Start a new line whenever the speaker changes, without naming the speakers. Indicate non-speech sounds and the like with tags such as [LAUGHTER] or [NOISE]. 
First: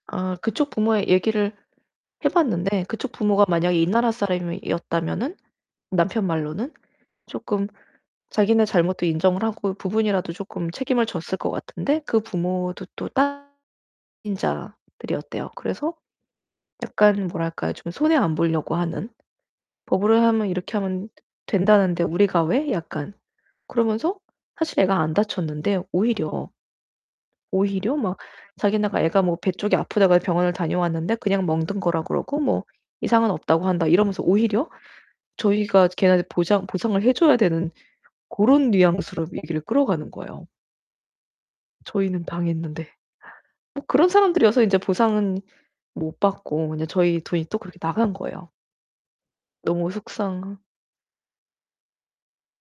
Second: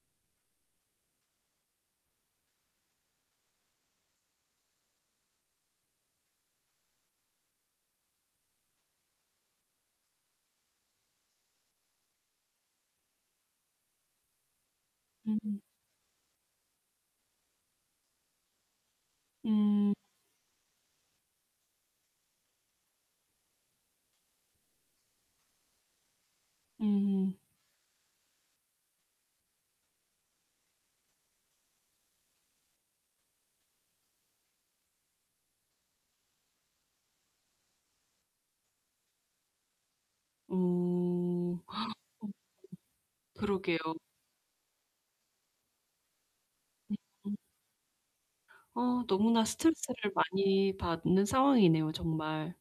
아 그쪽 부모에 얘기를 해 봤는데 그쪽 부모가 만약에 이 나라 사람이었다면은 남편 말로는 쪼끔 자기네 잘못도 인정을 하고 부분이라도 쪼끔 책임을 졌을 것 같은데 그 부모도 또 다 이민자들이었대요.
[UNINTELLIGIBLE]
그래서 약간 뭐랄까요? 좀 손해 안 보려고 하는
음.
"법으로 하면 이렇게 하면 된다는데 우리가 왜?" 약간 그러면서 사실 애가 안 다쳤는데 오히려
음.
오히려 막 자기네가 "애가 뭐 배 쪽이 아프다고 해 병원을 다녀왔는데 그냥 멍든 거라 그러고 뭐 이상은 없다고 한다." 이러면서 오히려 저희가 걔네한테 보장 보상을 해 줘야 되는 고런 뉘앙스로 얘기를 끌어가는 거예요.
어. [GASPS] 어.
저희는 당했는데.
[UNINTELLIGIBLE]
뭐
그러게요.
그런 사람들이어서 인제 보상은 못 받고 그냥
예.
저희
어.
돈이 또 그렇게 나간 거예요.
어 너무나
너무
스트레스를
속상
많이 받는 상황이네요 정말.